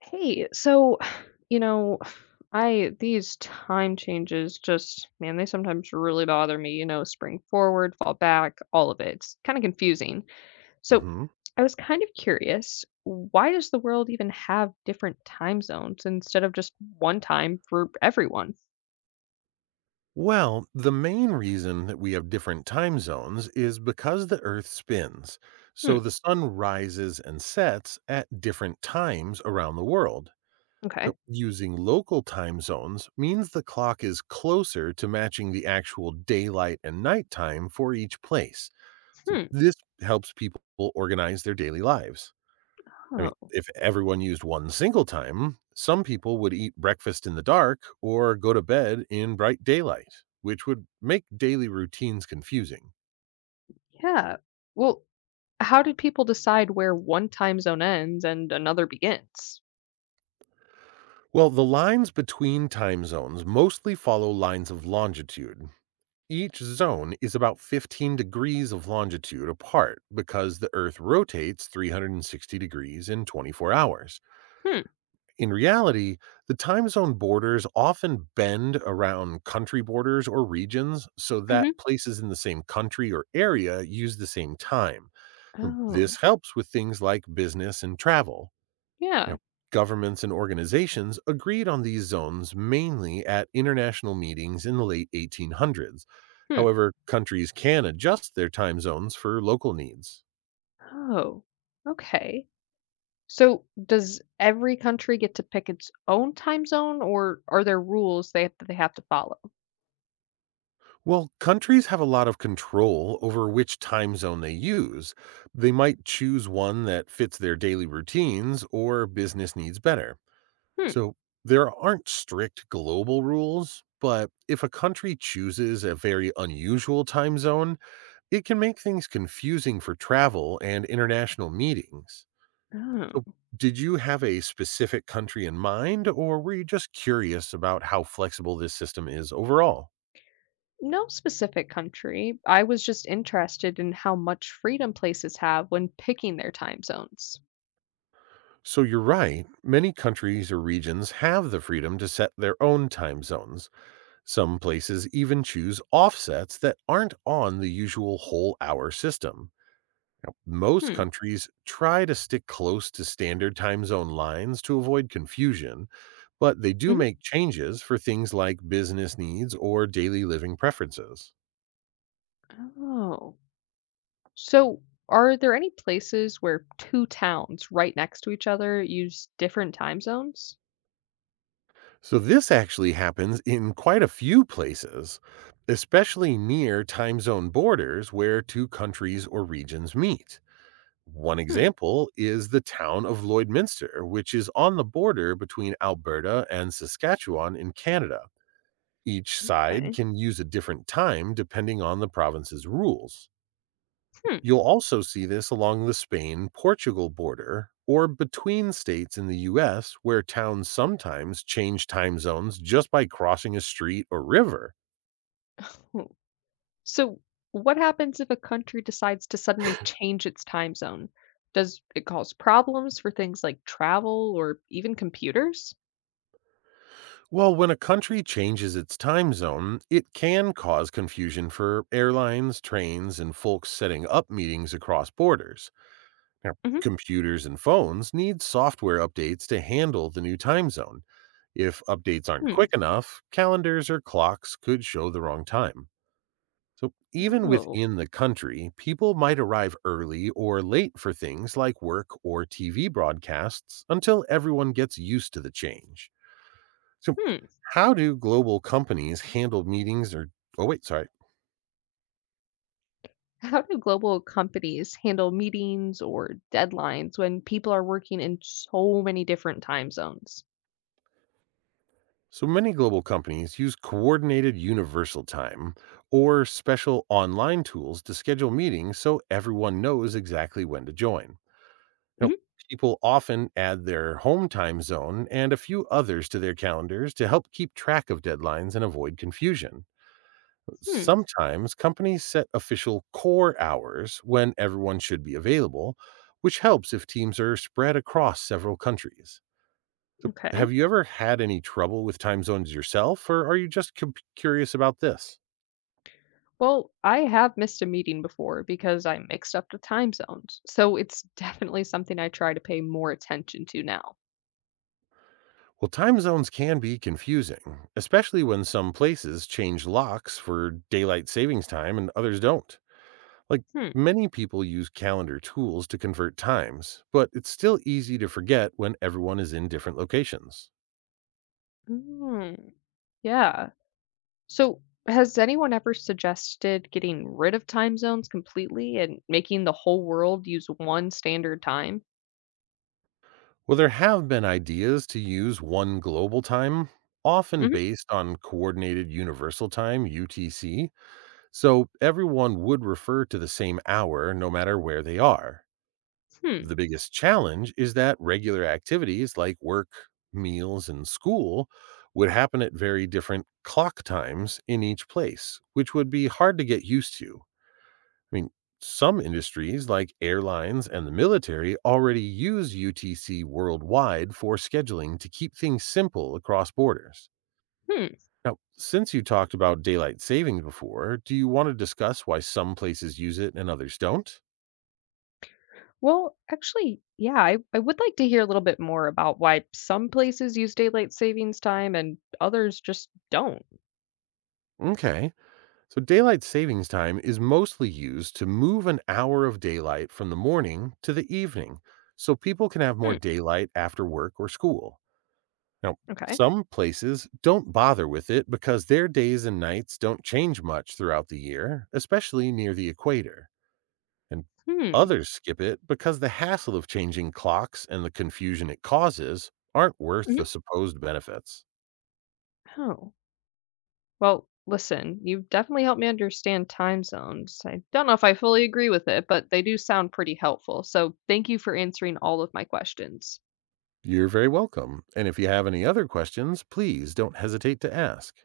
Hey, you know, I these time changes just, man, they sometimes really bother me, spring forward, fall back, all of it. It's kind of confusing. So, Mhm. I was kind of curious, why does the world even have different time zones instead of just one time for everyone? Well, the main reason that we have different time zones is because the Earth spins. So Hmm, the sun rises and sets at different times around the world. okay. So using local time zones means the clock is closer to matching the actual daylight and nighttime for each place. So Hmm. this helps people organize their daily lives. I mean, Oh, if everyone used one single time, some people would eat breakfast in the dark or go to bed in bright daylight, which would make daily routines confusing. yeah. Well, how did people decide where one time zone ends and another begins? Well, the lines between time zones mostly follow lines of longitude. Each zone is about 15 degrees of longitude apart because the Earth rotates 360 degrees in 24 hours. Hmm. In reality, the time zone borders often bend around country borders or regions so that Mm-hmm. places in the same country or area use the same time. Oh, This helps with things like business and travel. yeah. Now, governments and organizations agreed on these zones mainly at international meetings in the late 1800s. Hmm. However, countries can adjust their time zones for local needs. Oh, okay. So does every country get to pick its own time zone, or are there rules they that they have to follow? Well, countries have a lot of control over which time zone they use. They might choose one that fits their daily routines or business needs better. Hmm. So there aren't strict global rules, but if a country chooses a very unusual time zone, it can make things confusing for travel and international meetings. So, Oh. did you have a specific country in mind, or were you just curious about how flexible this system is overall? No specific country. I was just interested in how much freedom places have when picking their time zones. So, you're right, many countries or regions have the freedom to set their own time zones. Some places even choose offsets that aren't on the usual whole hour system. Most Hmm. countries try to stick close to standard time zone lines to avoid confusion, but they do make Hmm. changes for things like business needs or daily living preferences. Oh. So are there any places where two towns right next to each other use different time zones? So, this actually happens in quite a few places, especially near time zone borders where two countries or regions meet. One Hmm. example is the town of Lloydminster, which is on the border between Alberta and Saskatchewan in Canada. Each side Okay. can use a different time depending on the province's rules. Hmm. You'll also see this along the Spain Portugal border or between states in the US, where towns sometimes change time zones just by crossing a street or river. So, what happens if a country decides to suddenly change its time zone? Does it cause problems for things like travel or even computers? Well, when a country changes its time zone, it can cause confusion for airlines, trains, and folks setting up meetings across borders. Now, Hmm. computers and phones need software updates to handle the new time zone. If updates aren't Hmm. quick enough, calendars or clocks could show the wrong time. So, even Oh, within the country, people might arrive early or late for things like work or TV broadcasts until everyone gets used to the change. So, hmm. how do global companies handle meetings or, oh, wait, sorry. How do global companies handle meetings or deadlines when people are working in so many different time zones? So, many global companies use coordinated universal time or special online tools to schedule meetings so everyone knows exactly when to join. know, Hmm People often add their home time zone and a few others to their calendars to help keep track of deadlines and avoid confusion. Hmm. Sometimes companies set official core hours when everyone should be available, which helps if teams are spread across several countries. So, Okay. have you ever had any trouble with time zones yourself, or are you just curious about this? Well, I have missed a meeting before because I mixed up the time zones. So it's definitely something I try to pay more attention to now. Well, time zones can be confusing, especially when some places change locks for daylight savings time and others don't. Like Hmm. many people use calendar tools to convert times, but it's still easy to forget when everyone is in different locations. Mm, yeah. So, has anyone ever suggested getting rid of time zones completely and making the whole world use one standard time? Well, there have been ideas to use one global time, often Hmm based on Coordinated Universal Time, UTC, so everyone would refer to the same hour no matter where they are. Hmm. The biggest challenge is that regular activities like work, meals, and school would happen at very different clock times in each place, which would be hard to get used to. I mean, some industries like airlines and the military already use UTC worldwide for scheduling to keep things simple across borders. Hmm. Now, since you talked about daylight savings before, do you want to discuss why some places use it and others don't? Well, actually, yeah, I would like to hear a little bit more about why some places use daylight savings time and others just don't. Okay. So, daylight savings time is mostly used to move an hour of daylight from the morning to the evening so people can have more Hmm. daylight after work or school. Now, Okay. some places don't bother with it because their days and nights don't change much throughout the year, especially near the equator. And Hmm. others skip it because the hassle of changing clocks and the confusion it causes aren't worth Hmm. the supposed benefits. Oh. Well, listen, you've definitely helped me understand time zones. I don't know if I fully agree with it, but they do sound pretty helpful. So, thank you for answering all of my questions. You're very welcome. And if you have any other questions, please don't hesitate to ask.